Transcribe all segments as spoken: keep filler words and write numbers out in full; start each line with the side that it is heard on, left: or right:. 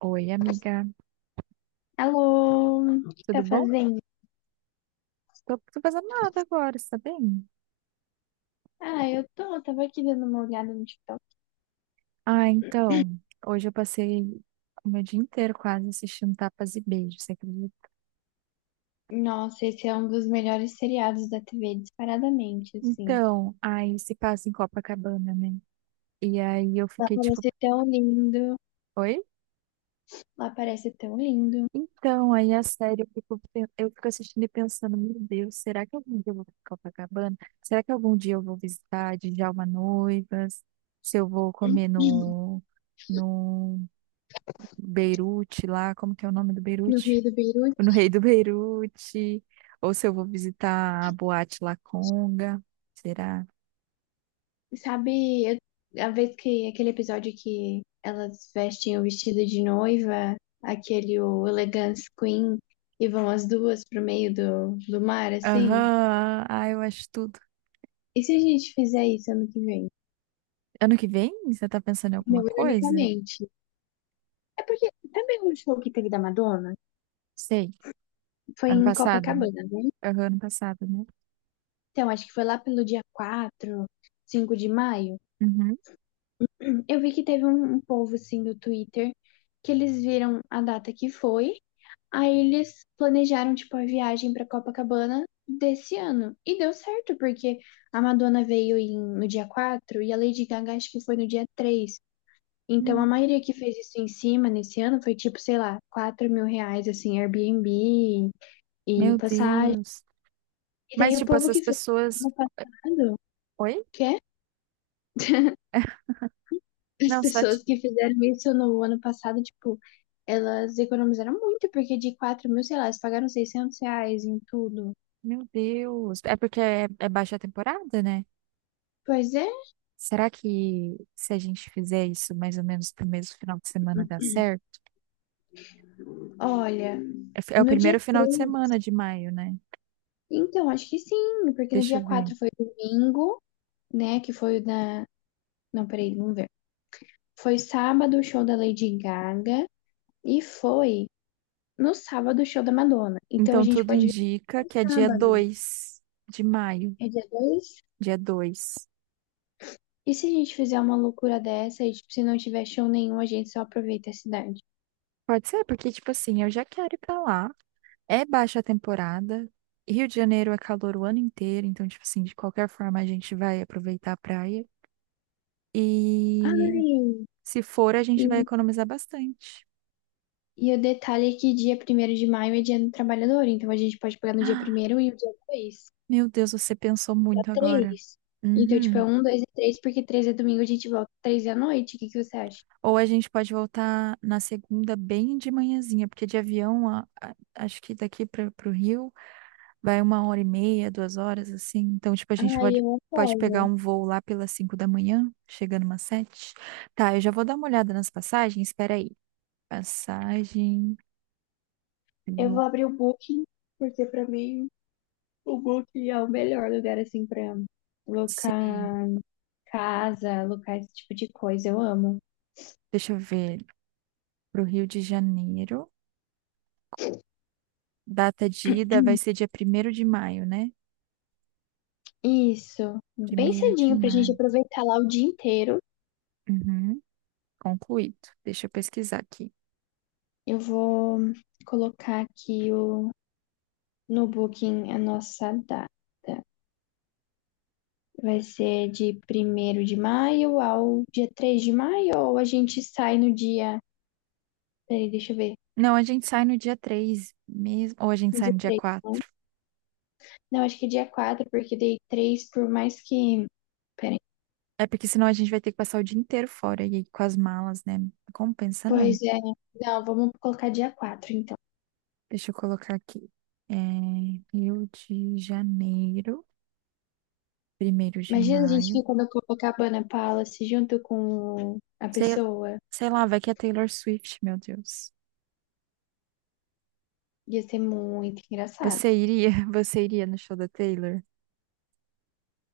right: Oi, amiga,
left: Alô, o que tá
right: tudo bom?
left: fazendo?
right: Tô, tô fazendo nada agora, você tá bem?
left: Ah, eu tô, tava aqui dando uma olhada no TikTok.
right: Ah, então, hoje eu passei o meu dia inteiro quase assistindo Tapas e Beijos, você acredita?
left: Nossa, esse é um dos melhores seriados da T V, disparadamente, assim.
right: Então, aí se passa em Copacabana, né? E aí eu
left: Lá
right: fiquei tipo,
left: parece tão lindo,
right: oi?
left: lá parece tão lindo.
right: Então, aí a série eu fico, pen- eu fico assistindo e pensando, meu Deus, será que algum dia eu vou pra Copacabana? Será que algum dia eu vou visitar Djalma Noivas? Se eu vou comer no, no Beirute lá, como que é o nome do
left: No
right: Beirute?
left: Rei do
right: Tipo, no
left: Beirute.
right: Rei do Beirute, ou se eu vou visitar a Boate La Conga, será?
left: Sabe, eu- a vez que aquele episódio que elas vestem o vestido de noiva, aquele o Elegance Queen, e vão as duas pro meio do, do mar, assim?
right: Aham, ah, eu acho tudo.
left: E se a gente fizer isso ano que vem?
right: Ano que vem, você tá pensando em
left: Não,
right: alguma coisa?
left: ironicamente. É porque também o show que teve da Madonna
right: Sei,
left: foi
right: ano
left: em
right: passado, né?
left: Copacabana, né?
right: Aham, ano passado, né?
left: Então, acho que foi lá pelo dia quatro, cinco de maio.
right: Uhum.
left: Eu vi que teve um, um povo, assim, do Twitter, que eles viram a data que foi, aí eles planejaram, tipo, a viagem pra Copacabana desse ano. E deu certo, porque a Madonna veio em- no dia quatro e a Lady Gaga acho que foi no dia três. Então, a
right: Hum.
left: maioria que fez isso em cima nesse ano foi, tipo, sei lá, quatro mil reais, assim, Airbnb e
right: Meu
left: passagem.
right: Deus.
left: E daí
right: Mas,
left: o
right: tipo,
left: povo
right: essas
left: que fez no
right: pessoas.
left: ano passado,
right: Oi?
left: que é? As
right: Não, só
left: pessoas
right: tipo,
left: que fizeram isso no ano passado, tipo, elas economizaram muito, porque de quatro mil, sei lá, elas pagaram seiscentos reais em tudo.
right: meu Deus. É porque é, é baixa temporada, né?
left: Pois é,
right: Será que se a gente fizer isso mais ou menos pro mesmo final de semana dá certo?
left: olha,
right: É, fi- é o
left: no dia
right: primeiro final de
left: três.
right: semana de maio, né?
left: Então, acho que sim, porque no
right: Deixa
left: dia
right: eu ver.
left: quatro foi domingo, né, que foi o da... Não, peraí, vamos ver. Foi sábado o show da Lady Gaga e foi no sábado o show da Madonna. Então a
right: Então,
left: gente
right: tudo
left: pode ver
right: indica
left: no
right: que é dia
left: sábado.
right: dois de maio.
left: É dia dois.
right: Dia dois.
left: E se a gente fizer uma loucura dessa e, tipo, se não tiver show nenhum, a gente só aproveita a cidade?
right: Pode ser, porque, tipo assim, eu já quero ir pra lá. É baixa temporada. Rio de Janeiro é calor o ano inteiro. Então, tipo assim, de qualquer forma, a gente vai aproveitar a praia. E
left: Ai,
right: se for, a gente vai
left: e,
right: economizar bastante.
left: e o detalhe é que dia primeiro de maio é dia do trabalhador, então a gente pode pegar no dia
right: Ah,
left: primeiro e o dia dois
right: meu Deus, você pensou
left: dá
right: muito agora.
left: três. Então, tipo, é
right: Uhum.
left: um, dois e três porque três é domingo, a gente volta três da noite. O que que você acha?
right: Ou a gente pode voltar na segunda bem de manhãzinha, porque de avião, a- a- acho que daqui para o Rio. Vai uma hora e meia, duas horas, assim. Então, tipo, a gente
left: Ai,
right: pode,
left: eu
right: pode pegar
left: apoio.
right: um voo lá pelas cinco da manhã, chegando umas sete. Tá, eu já vou dar uma olhada nas passagens. Espera aí. Passagem.
left: Eu vou
right: vou-
left: abrir o Booking, porque pra mim o Booking é o melhor lugar, assim, pra
right: Sim.
left: alocar casa, alocar esse tipo de coisa. Eu amo.
right: Deixa eu ver. Pro Rio de Janeiro. Data de ida vai ser dia primeiro de maio, né?
left: Isso, bem
right: Primeiro de
left: cedinho pra gente
right: maio.
left: aproveitar lá o dia inteiro.
right: Uhum. Concluído. Deixa eu pesquisar aqui.
left: Eu vou colocar aqui o, no Booking a nossa data. Vai ser de primeiro de maio ao dia três de maio, ou a gente sai no dia. Peraí, deixa eu ver.
right: Não, a gente sai no dia três, mesmo. Ou a gente
left: No
right: sai
left: dia
right: no dia
left: três, não?
right: quatro.
left: Não, acho que é dia quatro porque dei três por mais que. Peraí.
right: É porque senão a gente vai ter que passar o dia inteiro fora e aí com as malas, né? Não compensa não.
left: Pois é. Não, vamos colocar dia quatro então.
right: Deixa eu colocar aqui. É, Rio de Janeiro, primeiro de
left: Imagina a gente
right: maio.
left: ficando com a Copacabana Palace junto com a
right: Sei,
left: pessoa.
right: sei lá, vai que é Taylor Swift, meu Deus.
left: Ia ser muito engraçado.
right: Você iria, você iria no show da Taylor?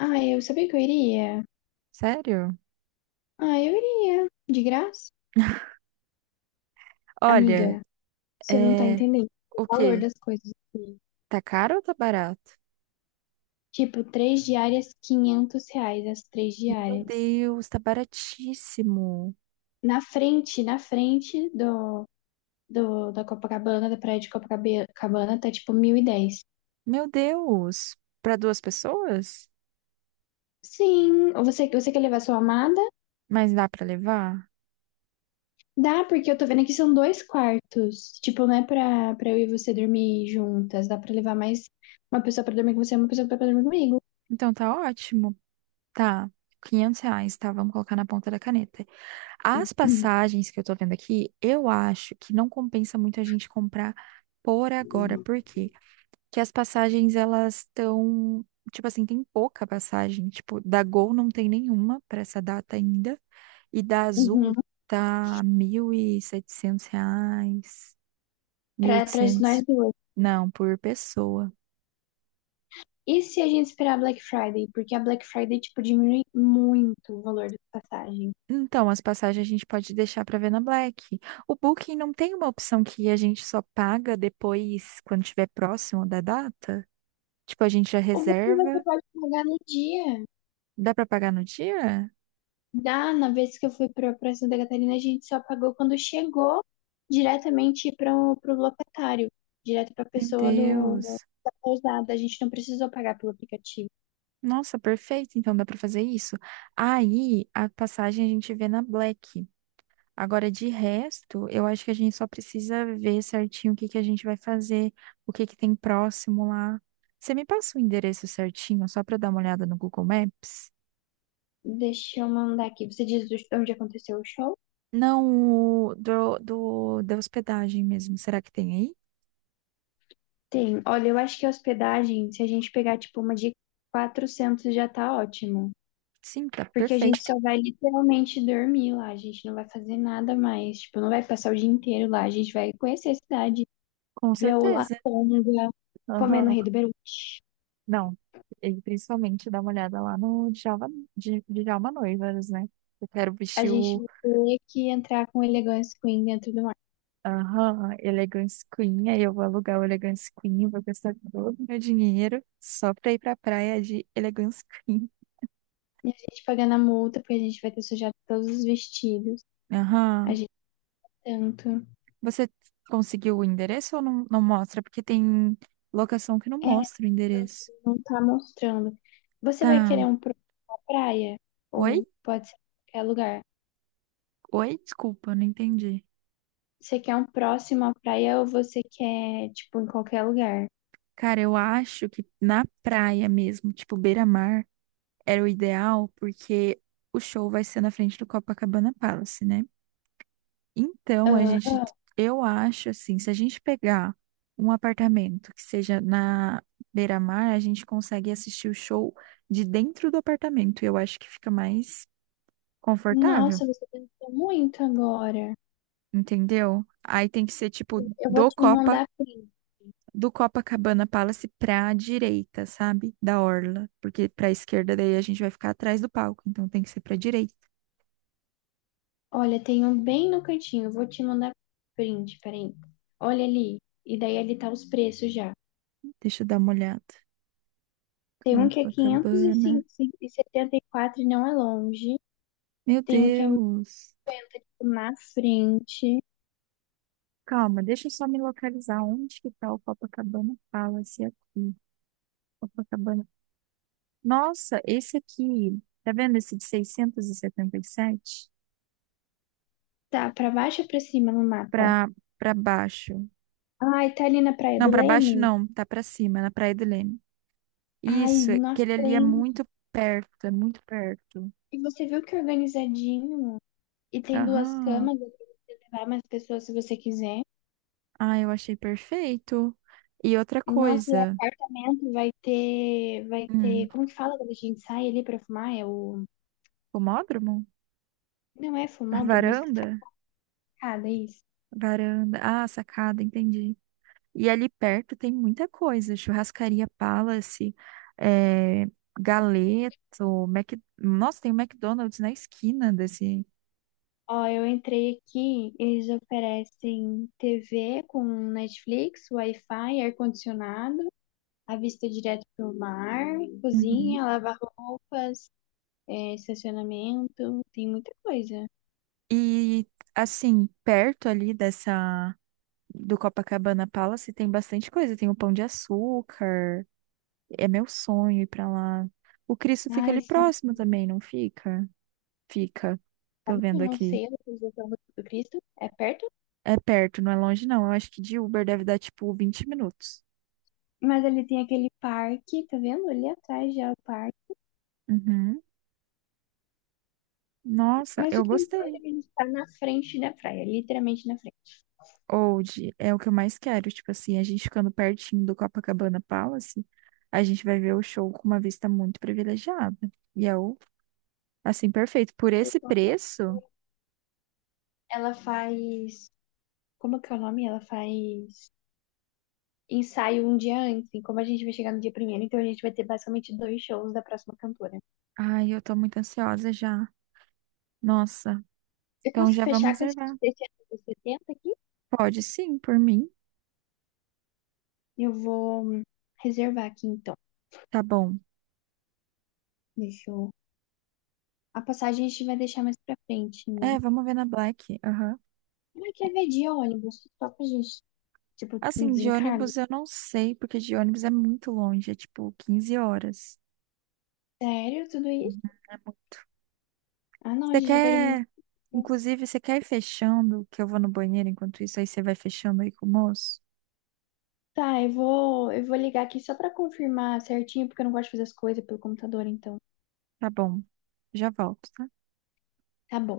left: Ah, eu sabia que eu iria.
right: Sério?
left: Ah, eu iria. De graça. Amiga,
right: Olha,
left: você não tá
right: é,
left: entendendo o
right: o
left: valor
right: quê?
left: das coisas aqui.
right: Tá caro ou tá barato?
left: Tipo, três diárias, quinhentos reais as três
right: Meu
left: diárias.
right: Deus, tá baratíssimo.
left: Na frente, na frente do, do da Copacabana, da praia de Copacabana, tá tipo mil e dez.
right: Meu Deus, para duas pessoas?
left: Sim, você, você quer levar sua amada?
right: Mas dá para levar?
left: Dá, porque eu tô vendo aqui são dois quartos. Tipo, não é pra, pra eu e você dormir juntas. Dá pra levar mais uma pessoa pra dormir com você e uma pessoa pra dormir comigo.
right: Então tá ótimo. Tá, quinhentos reais, tá? Vamos colocar na ponta da caneta. As
left: Uhum.
right: passagens que eu tô vendo aqui, eu acho que não compensa muito a gente comprar por agora. Por quê? Porque as passagens, elas estão... Tipo assim, tem pouca passagem. Tipo, da Gol não tem nenhuma pra essa data ainda. E da Azul
left: Uhum.
right: tá mil e setecentos reais, mil e
left: Pra, pra
right: oitocentos
left: nós duas.
right: Não, por pessoa.
left: E se a gente esperar a Black Friday? Porque a Black Friday, tipo, diminui muito o valor das passagens.
right: Então, as passagens a gente pode deixar para ver na Black. O Booking não tem uma opção que a gente só paga depois, quando estiver próximo da data? Tipo, a gente já
left: Ou você vai- você
right: reserva.
left: pode pagar no dia.
right: Dá para pagar no dia?
left: Da, na vez que eu fui pra, pra Santa Catarina, a gente só pagou quando chegou diretamente para o locatário, direto para a
right: Meu
left: pessoa do,
right: Deus.
left: da pousada. A gente não precisou pagar pelo aplicativo.
right: Nossa, perfeito. Então dá para fazer isso. Aí a passagem a gente vê na Black. Agora, de resto, eu acho que a gente só precisa ver certinho o que que a gente vai fazer, o que que tem próximo lá. Você me passa o endereço certinho, só para dar uma olhada no Google Maps?
left: Deixa eu mandar aqui. Você diz do- onde aconteceu o show?
right: Não, o do, do, da hospedagem mesmo. Será que tem aí?
left: Tem. Olha, eu acho que a hospedagem, se a gente pegar tipo uma de quatrocentos já tá ótimo.
right: Sim, tá
left: Porque a gente
right: perfeito.
left: só vai literalmente dormir lá, a gente não vai fazer nada mais. Tipo, não vai passar o dia inteiro lá, a gente vai conhecer a cidade.
right: Com
left: Ver o
right: certeza.
left: Laconga comendo o
right: Aham.
left: Rei do Beirute.
right: Não. E principalmente dá uma olhada lá no Djalma, Dj- Djalma Noivas, né? Eu quero
left: A
right: vestir
left: gente
right: o.
left: vai ter que entrar com o Elegance Queen dentro do mar.
right: Aham, Elegance Queen, aí eu vou alugar o Elegance Queen, vou gastar todo o meu dinheiro só pra ir pra praia de Elegance Queen.
left: E a gente pagando a multa, porque a gente vai ter sujado todos os vestidos. A
right: Aham.
left: gente tanto.
right: Você conseguiu o endereço ou não, não mostra? Porque tem locação que não
left: É,
right: mostra o endereço.
left: não tá mostrando. Você vai
right: Tá.
left: querer um próximo à praia?
right: Oi?
left: Ou pode ser em qualquer lugar?
right: Oi, desculpa, eu não entendi.
left: Você quer um próximo à praia ou você quer, tipo, em qualquer lugar?
right: Cara, eu acho que na praia mesmo, tipo beira-mar, era o ideal, porque o show vai ser na frente do Copacabana Palace, né? Então, a gente,
left: Aham.
right: eu acho assim, se a gente pegar um apartamento que seja na beira-mar, a gente consegue assistir o show de dentro do apartamento. Eu acho que fica mais confortável,
left: Nossa, você pensou muito agora.
right: entendeu? Aí tem que ser tipo
left: Eu vou
right: do
left: te mandar print.
right: do Copacabana Palace pra direita, sabe? Da orla, porque pra esquerda daí a gente vai ficar atrás do palco, então tem que ser pra direita.
left: Olha, tem um bem no cantinho. Vou te mandar print, peraí. Olha ali. E daí ali tá os preços já.
right: Deixa eu dar uma olhada.
left: Tem um que é
right: Copacabana.
left: quinhentos e setenta e quatro e setenta e quatro e não é longe.
right: Meu
left: Tem um que é
right: Deus.
left: na frente.
right: Calma, deixa eu só me localizar onde que tá o Copacabana Palace aqui. Copacabana. Nossa, esse aqui, tá vendo esse de seiscentos e setenta e sete?
left: Tá, pra baixo ou pra cima no mapa?
right: Pra para baixo.
left: Ai, tá ali na Praia
right: Não,
left: do
right: pra baixo
left: Leme?
right: não, tá pra cima, na Praia do Leme.
left: Ai,
right: Isso,
left: na
right: aquele ali é
left: frente.
right: muito perto, é muito perto.
left: E você viu que é organizadinho? E tem duas
right: Aham.
left: camas, dá pra levar mais pessoas se você quiser.
right: Ah, eu achei perfeito. E outra
left: Nossa, e
right: coisa.
left: apartamento vai ter, vai ter,
right: Hum,
left: como que fala quando a gente sai ali pra fumar? É o.
right: pomódromo?
left: Não é
right: A
left: fumódromo, mas que
right: varanda?
left: sacada isso.
right: Varanda. Ah, sacada, entendi. E ali perto tem muita coisa. Churrascaria Palace, é, Galeto, Mac... nossa, tem o McDonald's na esquina desse.
left: Ó, eu entrei aqui, eles oferecem T V com Netflix, Wi-Fi, ar-condicionado, a vista direto pro mar,
right: Uhum.
left: cozinha, lavar roupas, é, estacionamento, tem muita coisa.
right: E assim, perto ali dessa do Copacabana Palace tem bastante coisa. Tem o Pão de Açúcar. É meu sonho ir pra lá. O Cristo fica
left: Ai,
right: ali
left: sim,
right: próximo também, não fica? Fica. Tô
left: sabe que eu
right: vendo
left: não
right: aqui.
left: sei a localização do do Cristo? É perto?
right: É perto, não é longe, não. Eu acho que de Uber deve dar tipo vinte minutos.
left: Mas ali tem aquele parque, tá vendo? Ali atrás já é o parque.
right: Uhum. Nossa,
left: Mas o
right: eu
left: que importa é
right: gostei.
left: que a gente tá na frente da praia, literalmente na frente.
right: Old é o que eu mais quero. Tipo assim, a gente ficando pertinho do Copacabana Palace, a gente vai ver o show com uma vista muito privilegiada. E é o, assim, perfeito. Por esse
left: Então,
right: preço,
left: Ela faz como que é o nome? Ela faz ensaio um dia antes. E como a gente vai chegar no dia primeiro, então a gente vai ter basicamente dois shows da próxima cantora.
right: ai, eu tô muito ansiosa já. Nossa,
left: Eu
right: então
left: posso
right: já vamos
left: fechar com esse
right: reservar.
left: desse ano setenta aqui?
right: Pode sim, por mim.
left: Eu vou hum, reservar aqui então.
right: Tá bom.
left: Deixa eu... A passagem a gente vai deixar mais pra frente, né?
right: É, vamos ver na Black. Aham.
left: Ah, quer ver de ônibus? Só pra gente, tipo, um
right: Assim, de
left: desencargo?
right: ônibus eu não sei, porque de ônibus é muito longe, é tipo quinze horas.
left: Sério, tudo isso?
right: Uhum, é muito.
left: Ah, não, a
right: Você
left: gente vai perder muito
right: quer,
left: tempo.
right: inclusive, você quer ir fechando, que eu vou no banheiro enquanto isso, aí você vai fechando aí com o moço?
left: Tá, eu vou, eu vou ligar aqui só pra confirmar certinho, porque eu não gosto de fazer as coisas pelo computador, então.
right: Tá bom, já volto, tá?
left: Tá bom.